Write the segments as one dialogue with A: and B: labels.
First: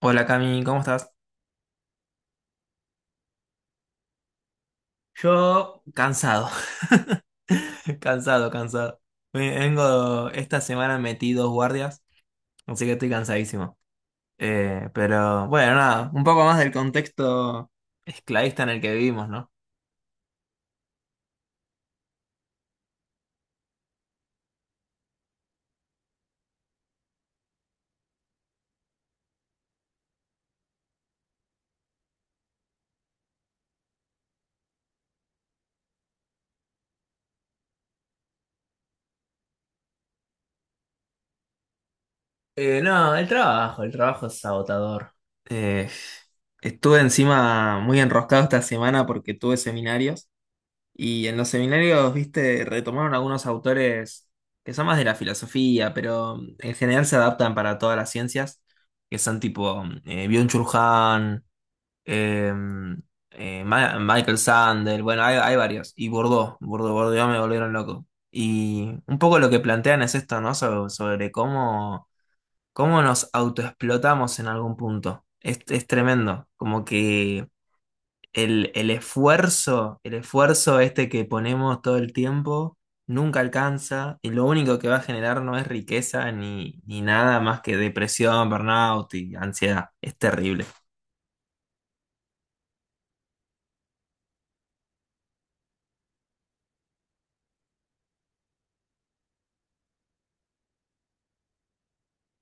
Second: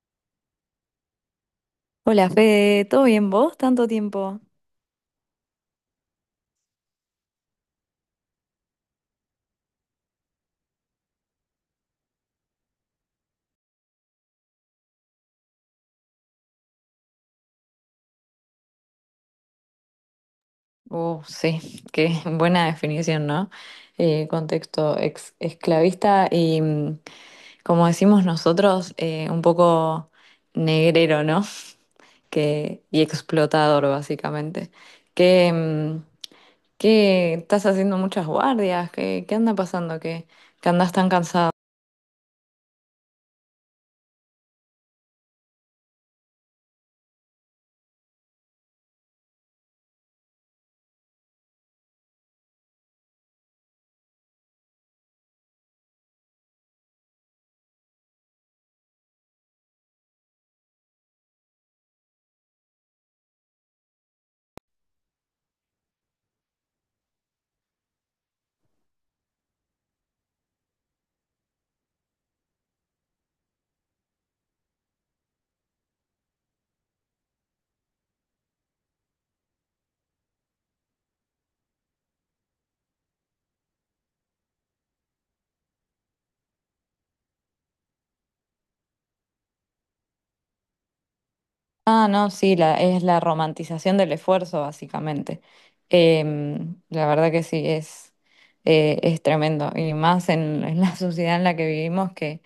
A: Hola Cami, ¿cómo estás?
B: Hola Fede, ¿todo bien vos? ¿Tanto tiempo?
A: Yo cansado, cansado, cansado. Vengo esta semana metí dos guardias, así que estoy cansadísimo. Pero bueno, nada, un poco más del contexto esclavista en el que vivimos, ¿no?
B: Sí, qué buena definición, ¿no? Contexto ex esclavista y, como decimos nosotros, un poco negrero, ¿no? Y explotador, básicamente. Que, mm, que estás haciendo muchas guardias, ¿qué anda pasando? ¿Que andás tan cansado?
A: No, el trabajo es agotador. Eh, Estuve encima muy enroscado esta semana porque tuve seminarios. Y en los seminarios, viste, retomaron algunos autores que son más de la filosofía, pero en general se adaptan para todas las ciencias, que son tipo Byung-Chul Han, eh, Michael Sandel, bueno, hay varios, y Bourdieu, Bourdieu, Bourdieu me volvieron loco. Y un poco lo que plantean es esto, ¿no? Sobre cómo nos autoexplotamos en algún punto. Es tremendo, como que el esfuerzo este que ponemos todo el tiempo, nunca alcanza y lo único que va a generar no es riqueza ni nada más que depresión, burnout y ansiedad. Es terrible.
B: Ah, no, sí, es la romantización del esfuerzo, básicamente. La verdad que sí, es tremendo. Y más en la sociedad en la que vivimos, que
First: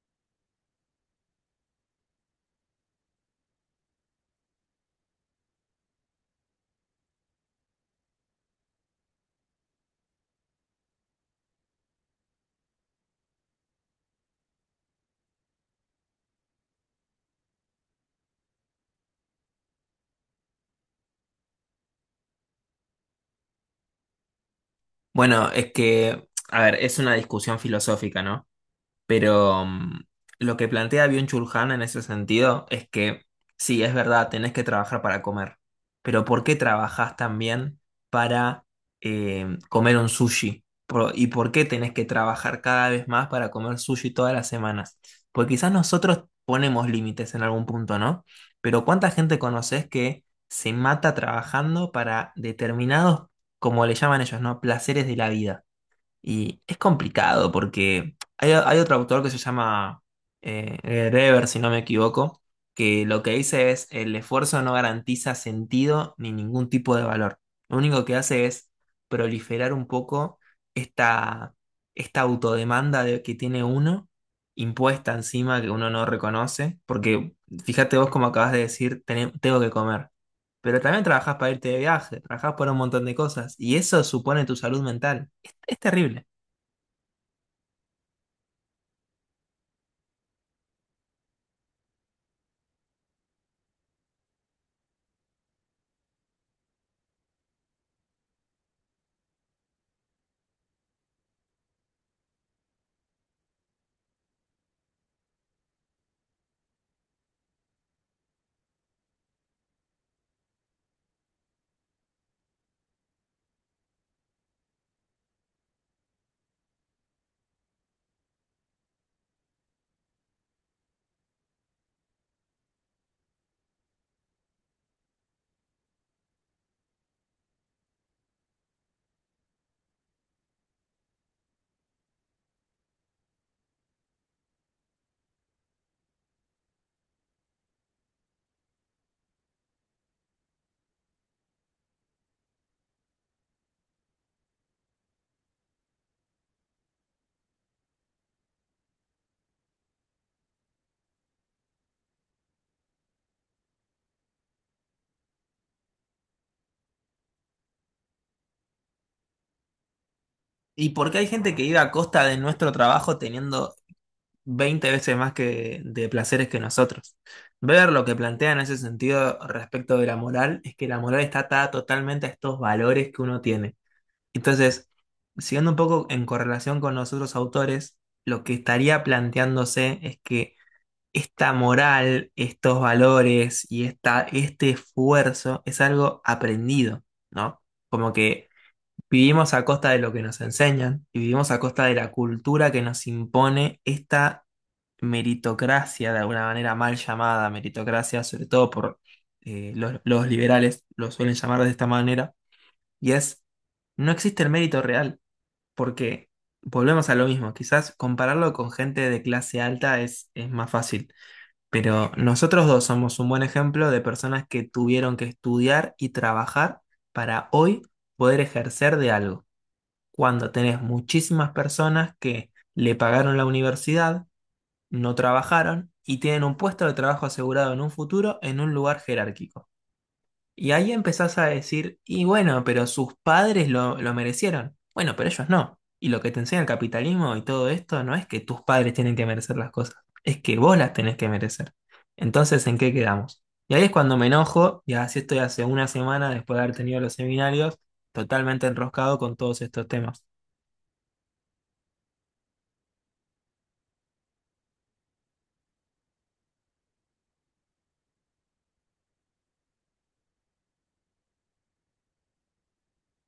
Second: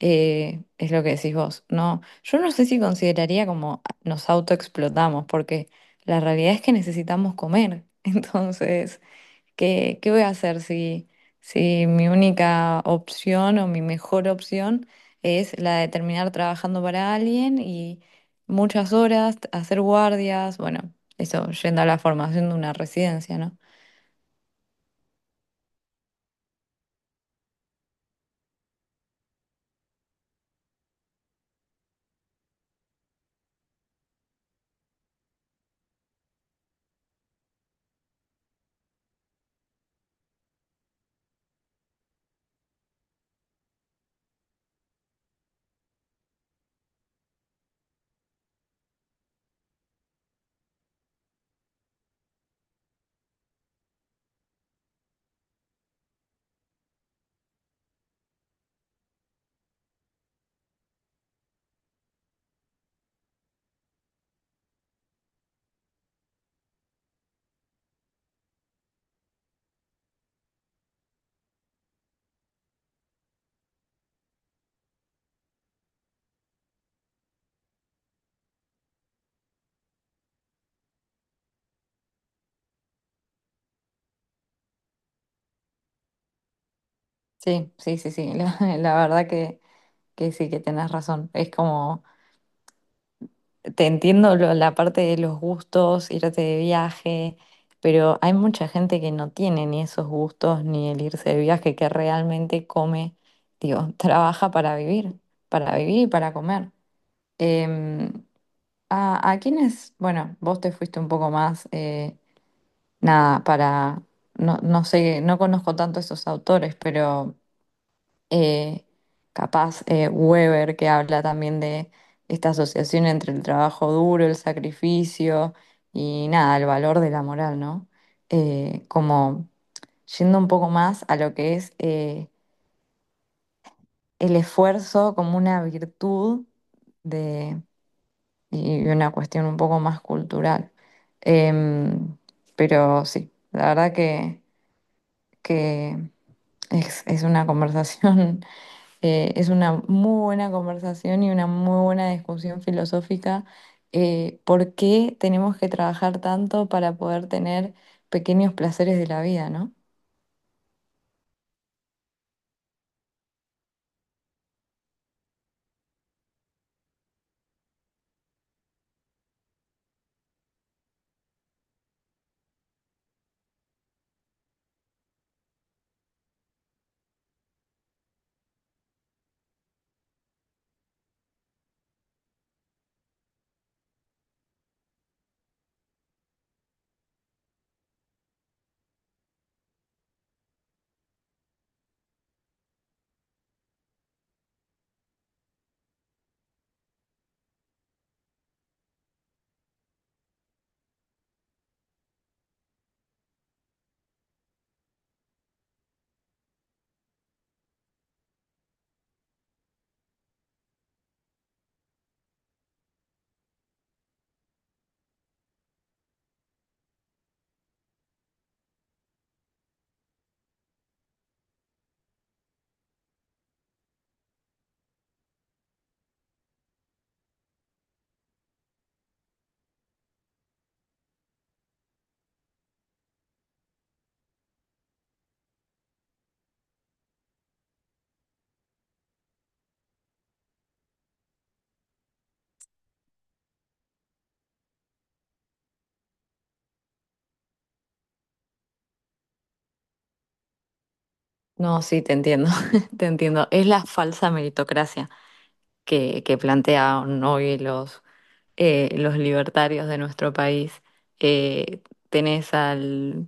B: es lo que decís vos. No, yo no sé si consideraría como nos autoexplotamos, porque la realidad es que necesitamos comer. Entonces, ¿qué voy a hacer si mi única opción o mi mejor opción es la de terminar trabajando para alguien y muchas horas, hacer guardias, bueno, eso, yendo a la formación de una residencia, ¿no?
A: Bueno, es que, a ver, es una discusión filosófica, ¿no? Pero lo que plantea Byung Chulhan en ese sentido es que sí, es verdad, tenés que trabajar para comer, pero ¿por qué trabajás también para comer un sushi? ¿Y por qué tenés que trabajar cada vez más para comer sushi todas las semanas? Porque quizás nosotros ponemos límites en algún punto, ¿no? Pero ¿cuánta gente conoces que se mata trabajando para determinados, como le llaman ellos, ¿no? ¿Placeres de la vida? Y es complicado porque hay otro autor que se llama Dever, si no me equivoco, que lo que dice es el esfuerzo no garantiza sentido ni ningún tipo de valor. Lo único que hace es proliferar un poco esta, esta autodemanda que tiene uno, impuesta encima que uno no reconoce, porque fíjate vos como acabas de decir, Tengo que comer, pero también trabajás para irte de viaje, trabajás para un montón de cosas, y eso supone tu salud mental. Es terrible.
B: Sí, sí, sí, sí, la verdad que sí, que tenés razón. Es como te entiendo la parte de los gustos, irte de viaje, pero hay mucha gente que no tiene ni esos gustos ni el irse de viaje, que realmente come, digo, trabaja para vivir y para comer. Em, a, a quienes, bueno, vos te fuiste un poco más, nada, no, no sé, no conozco tanto esos autores, pero eh, capaz Weber, que habla también de esta asociación entre el trabajo duro, el sacrificio y nada, el valor de la moral, ¿no? Como yendo un poco más a lo que es el esfuerzo como una virtud de, y una cuestión un poco más cultural. Em, pero sí, la verdad que es una conversación. Es una muy buena conversación y una muy buena discusión filosófica. ¿Por qué tenemos que trabajar tanto para poder tener pequeños placeres de la vida, ¿no?
A: ¿Y por qué hay gente que vive a costa de nuestro trabajo teniendo 20 veces más que de placeres que nosotros? Ver lo que plantea en ese sentido respecto de la moral es que la moral está atada totalmente a estos valores que uno tiene. Entonces, siguiendo un poco en correlación con los otros autores, lo que estaría planteándose es que esta moral, estos valores y este esfuerzo es algo aprendido, ¿no? Como que vivimos a costa de lo que nos enseñan y vivimos a costa de la cultura que nos impone esta meritocracia, de alguna manera mal llamada meritocracia, sobre todo por los liberales, lo suelen llamar de esta manera, y es, no existe el mérito real, porque volvemos a lo mismo, quizás compararlo con gente de clase alta es más fácil, pero nosotros dos somos un buen ejemplo de personas que tuvieron que estudiar y trabajar para hoy poder ejercer de algo cuando tenés muchísimas personas que le pagaron la universidad, no trabajaron y tienen un puesto de trabajo asegurado en un futuro en un lugar jerárquico. Y ahí empezás a decir, y bueno, pero sus padres lo merecieron. Bueno, pero ellos no. Y lo que te enseña el capitalismo y todo esto no es que tus padres tienen que merecer las cosas, es que vos las tenés que merecer. Entonces, ¿en qué quedamos? Y ahí es cuando me enojo, y así estoy hace una semana después de haber tenido los seminarios, totalmente enroscado con todos estos temas.
B: No, sí, te entiendo, te entiendo. Es la falsa meritocracia que plantean hoy los libertarios de nuestro país. Eh, Tenés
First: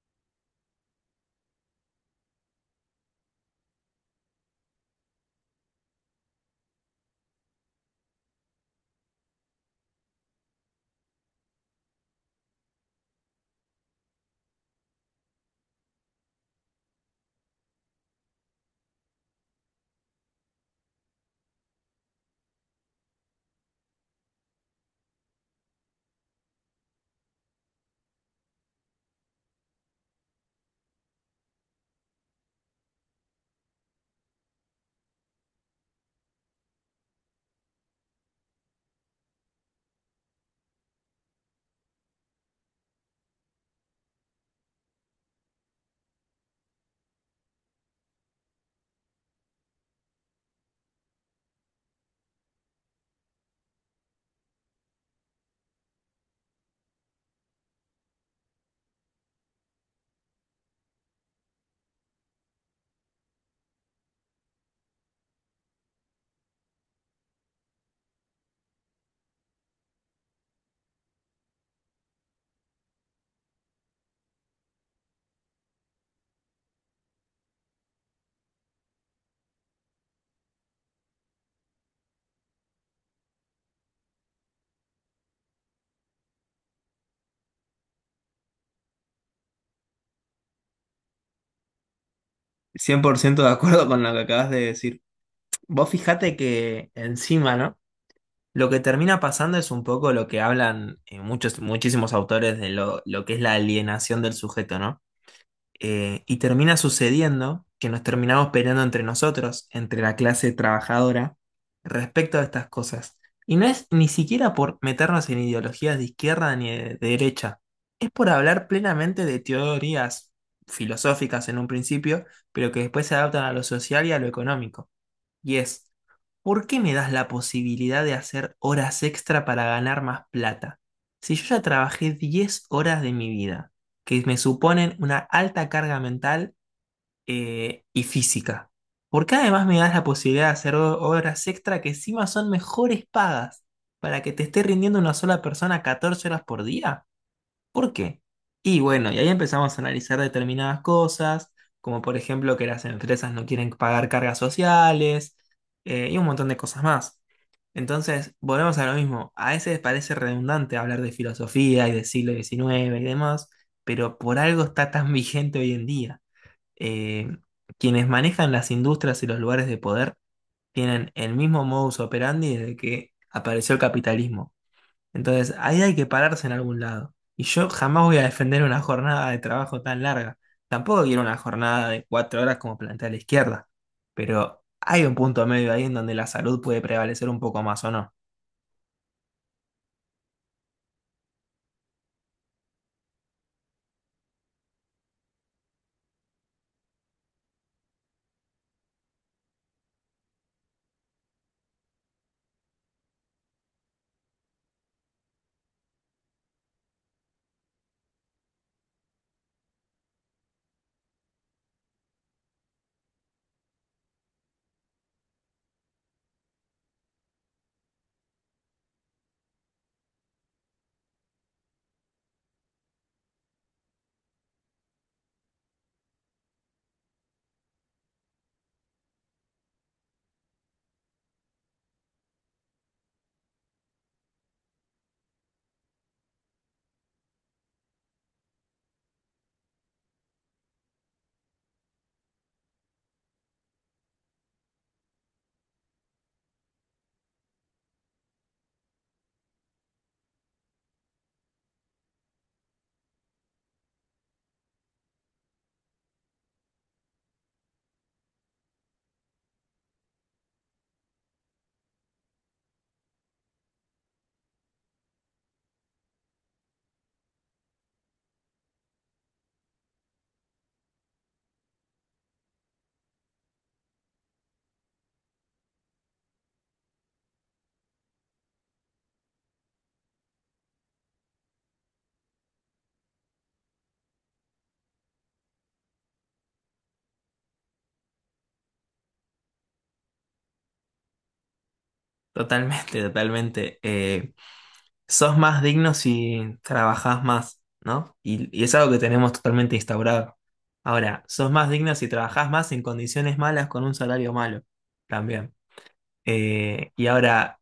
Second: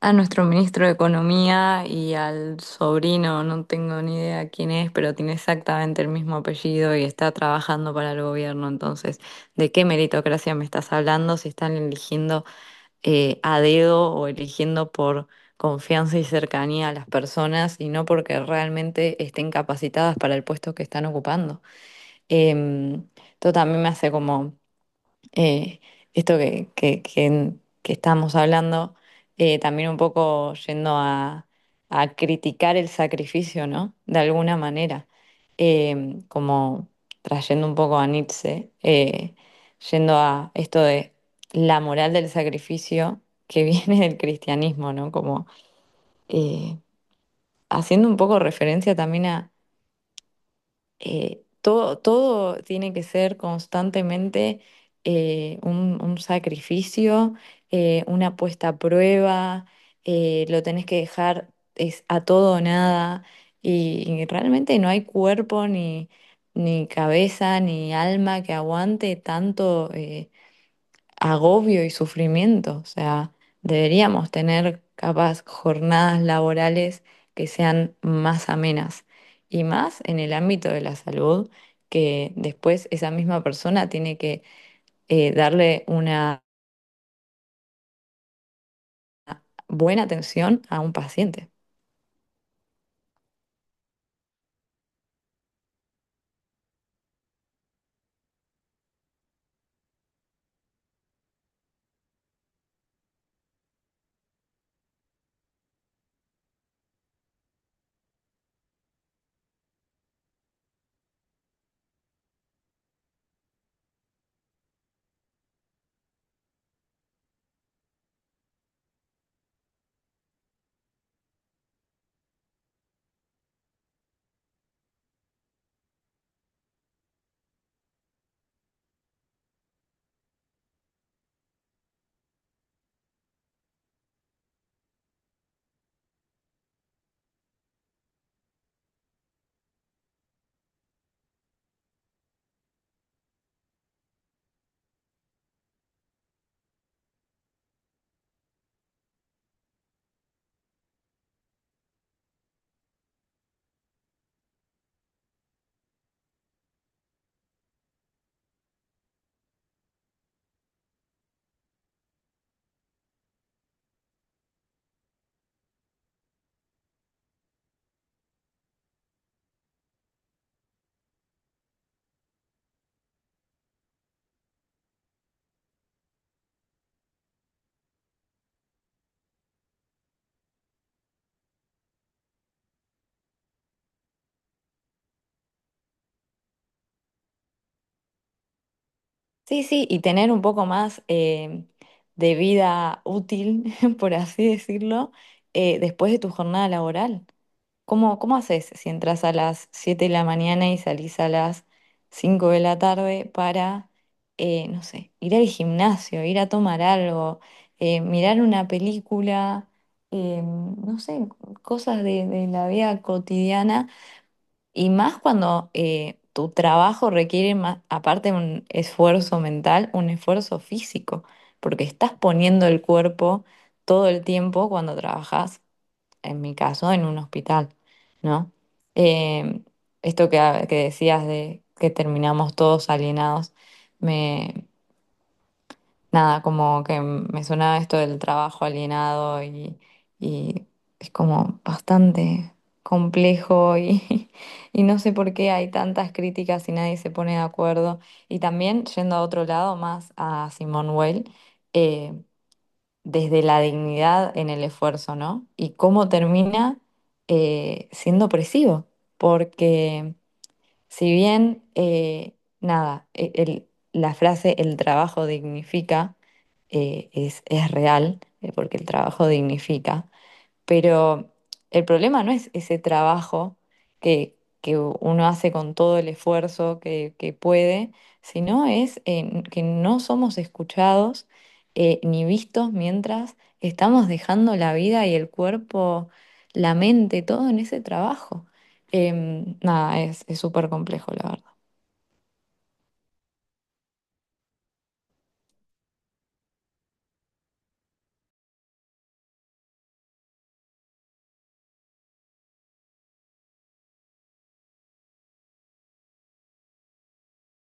B: a nuestro ministro de Economía y al sobrino, no tengo ni idea quién es, pero tiene exactamente el mismo apellido y está trabajando para el gobierno. Entonces, ¿de qué meritocracia me estás hablando si están eligiendo a dedo o eligiendo por confianza y cercanía a las personas y no porque realmente estén capacitadas para el puesto que están ocupando? Em, Esto también me hace como eh, esto que que estábamos hablando, también un poco yendo a criticar el sacrificio, ¿no? De alguna manera, como trayendo un poco a Nietzsche, yendo a esto de la moral del sacrificio que viene del cristianismo, ¿no? Como eh, haciendo un poco referencia también, todo, todo tiene que ser constantemente un sacrificio, una puesta a prueba, lo tenés que dejar, es a todo o nada, y, y realmente no hay cuerpo ni cabeza ni alma que aguante tanto agobio y sufrimiento. O sea, deberíamos tener capaz jornadas laborales que sean más amenas y más en el ámbito de la salud, que después esa misma persona tiene que darle una buena atención a un paciente.
A: 100% de acuerdo con lo que acabas de decir. Vos fijate que encima, ¿no? Lo que termina pasando es un poco lo que hablan muchos, muchísimos autores de lo que es la alienación del sujeto, ¿no? Y termina sucediendo que nos terminamos peleando entre nosotros, entre la clase trabajadora, respecto a estas cosas. Y no es ni siquiera por meternos en ideologías de izquierda ni de derecha, es por hablar plenamente de teorías filosóficas en un principio, pero que después se adaptan a lo social y a lo económico. Y es, ¿por qué me das la posibilidad de hacer horas extra para ganar más plata? Si yo ya trabajé 10 horas de mi vida, que me suponen una alta carga mental y física, ¿por qué además me das la posibilidad de hacer horas extra que encima son mejores pagas para que te esté rindiendo una sola persona 14 horas por día? ¿Por qué? Y bueno, y ahí empezamos a analizar determinadas cosas, como por ejemplo que las empresas no quieren pagar cargas sociales y un montón de cosas más. Entonces, volvemos a lo mismo. A veces parece redundante hablar de filosofía y del siglo XIX y demás, pero por algo está tan vigente hoy en día. Eh, Quienes manejan las industrias y los lugares de poder tienen el mismo modus operandi desde que apareció el capitalismo. Entonces, ahí hay que pararse en algún lado. Y yo jamás voy a defender una jornada de trabajo tan larga. Tampoco quiero una jornada de 4 horas como plantea la izquierda. Pero hay un punto medio ahí en donde la salud puede prevalecer un poco más o no.
B: Sí, sí, y tener un poco más de vida útil, por así decirlo, después de tu jornada laboral. ¿Cómo, cómo haces si entras a las 7 de la mañana y salís a las 5 de la tarde para, no sé, ir al gimnasio, ir a tomar algo, mirar una película, no sé, cosas de la vida cotidiana? Y más cuando tu trabajo requiere más, aparte un esfuerzo mental, un esfuerzo físico, porque estás poniendo el cuerpo todo el tiempo cuando trabajas, en mi caso, en un hospital, ¿no? Eh, Esto que, ah, que decías de que terminamos todos alienados, me, nada, como que me sonaba esto del trabajo alienado y es como bastante complejo, y y no sé por qué hay tantas críticas y nadie se pone de acuerdo. Y también, yendo a otro lado, más a Simone Weil, eh, desde la dignidad en el esfuerzo, ¿no? Y cómo termina siendo opresivo, porque si bien, nada, la frase el trabajo dignifica es real, porque el trabajo dignifica, pero el problema no es ese trabajo que uno hace con todo el esfuerzo que puede, sino es que no somos escuchados ni vistos mientras estamos dejando la vida y el cuerpo, la mente, todo en ese trabajo. Nada, es súper complejo, la verdad.
A: Totalmente, totalmente. Sos más digno si trabajás más, ¿no? Y es algo que tenemos totalmente instaurado. Ahora, sos más digno si trabajás más en condiciones malas con un salario malo. También. Y ahora,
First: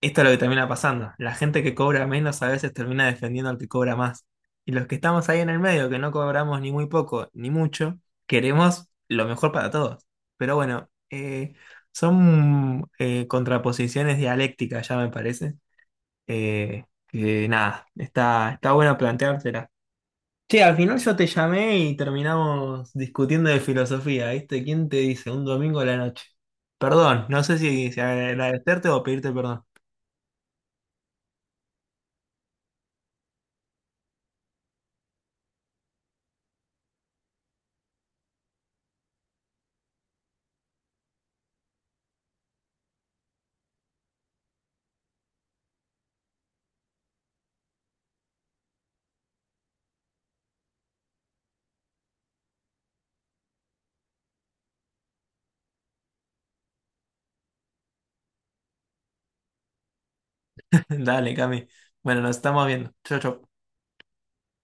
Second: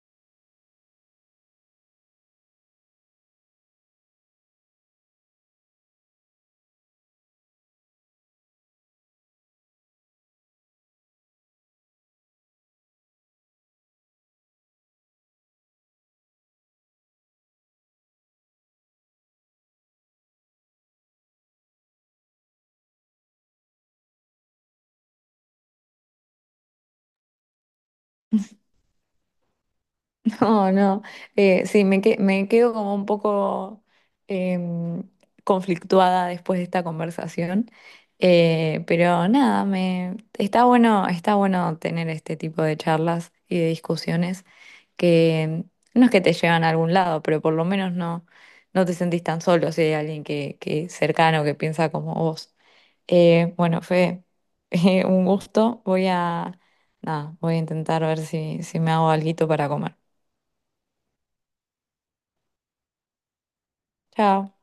A: esto es lo que termina pasando. La gente que cobra menos a veces termina defendiendo al que cobra más. Y los que estamos ahí en el medio, que no cobramos ni muy poco ni mucho, queremos lo mejor para todos. Pero bueno, son contraposiciones dialécticas, ya me parece. Que nada, está bueno planteártela. Che, al final yo te llamé y terminamos discutiendo de filosofía, ¿viste? ¿Quién te dice? Un domingo a la noche. Perdón, no sé si agradecerte o pedirte perdón.
B: Oh, no. Sí, me quedo como un poco em, conflictuada después de esta conversación. Pero nada, me, está bueno tener este tipo de charlas y de discusiones que no es que te llevan a algún lado, pero por lo menos no, no te sentís tan solo si hay alguien que cercano que piensa como vos. Bueno, fue un gusto. Nada, voy a intentar ver si me hago alguito para comer.
A: Dale, Cami. Bueno, nos estamos viendo. Chao, chao.
B: Chao.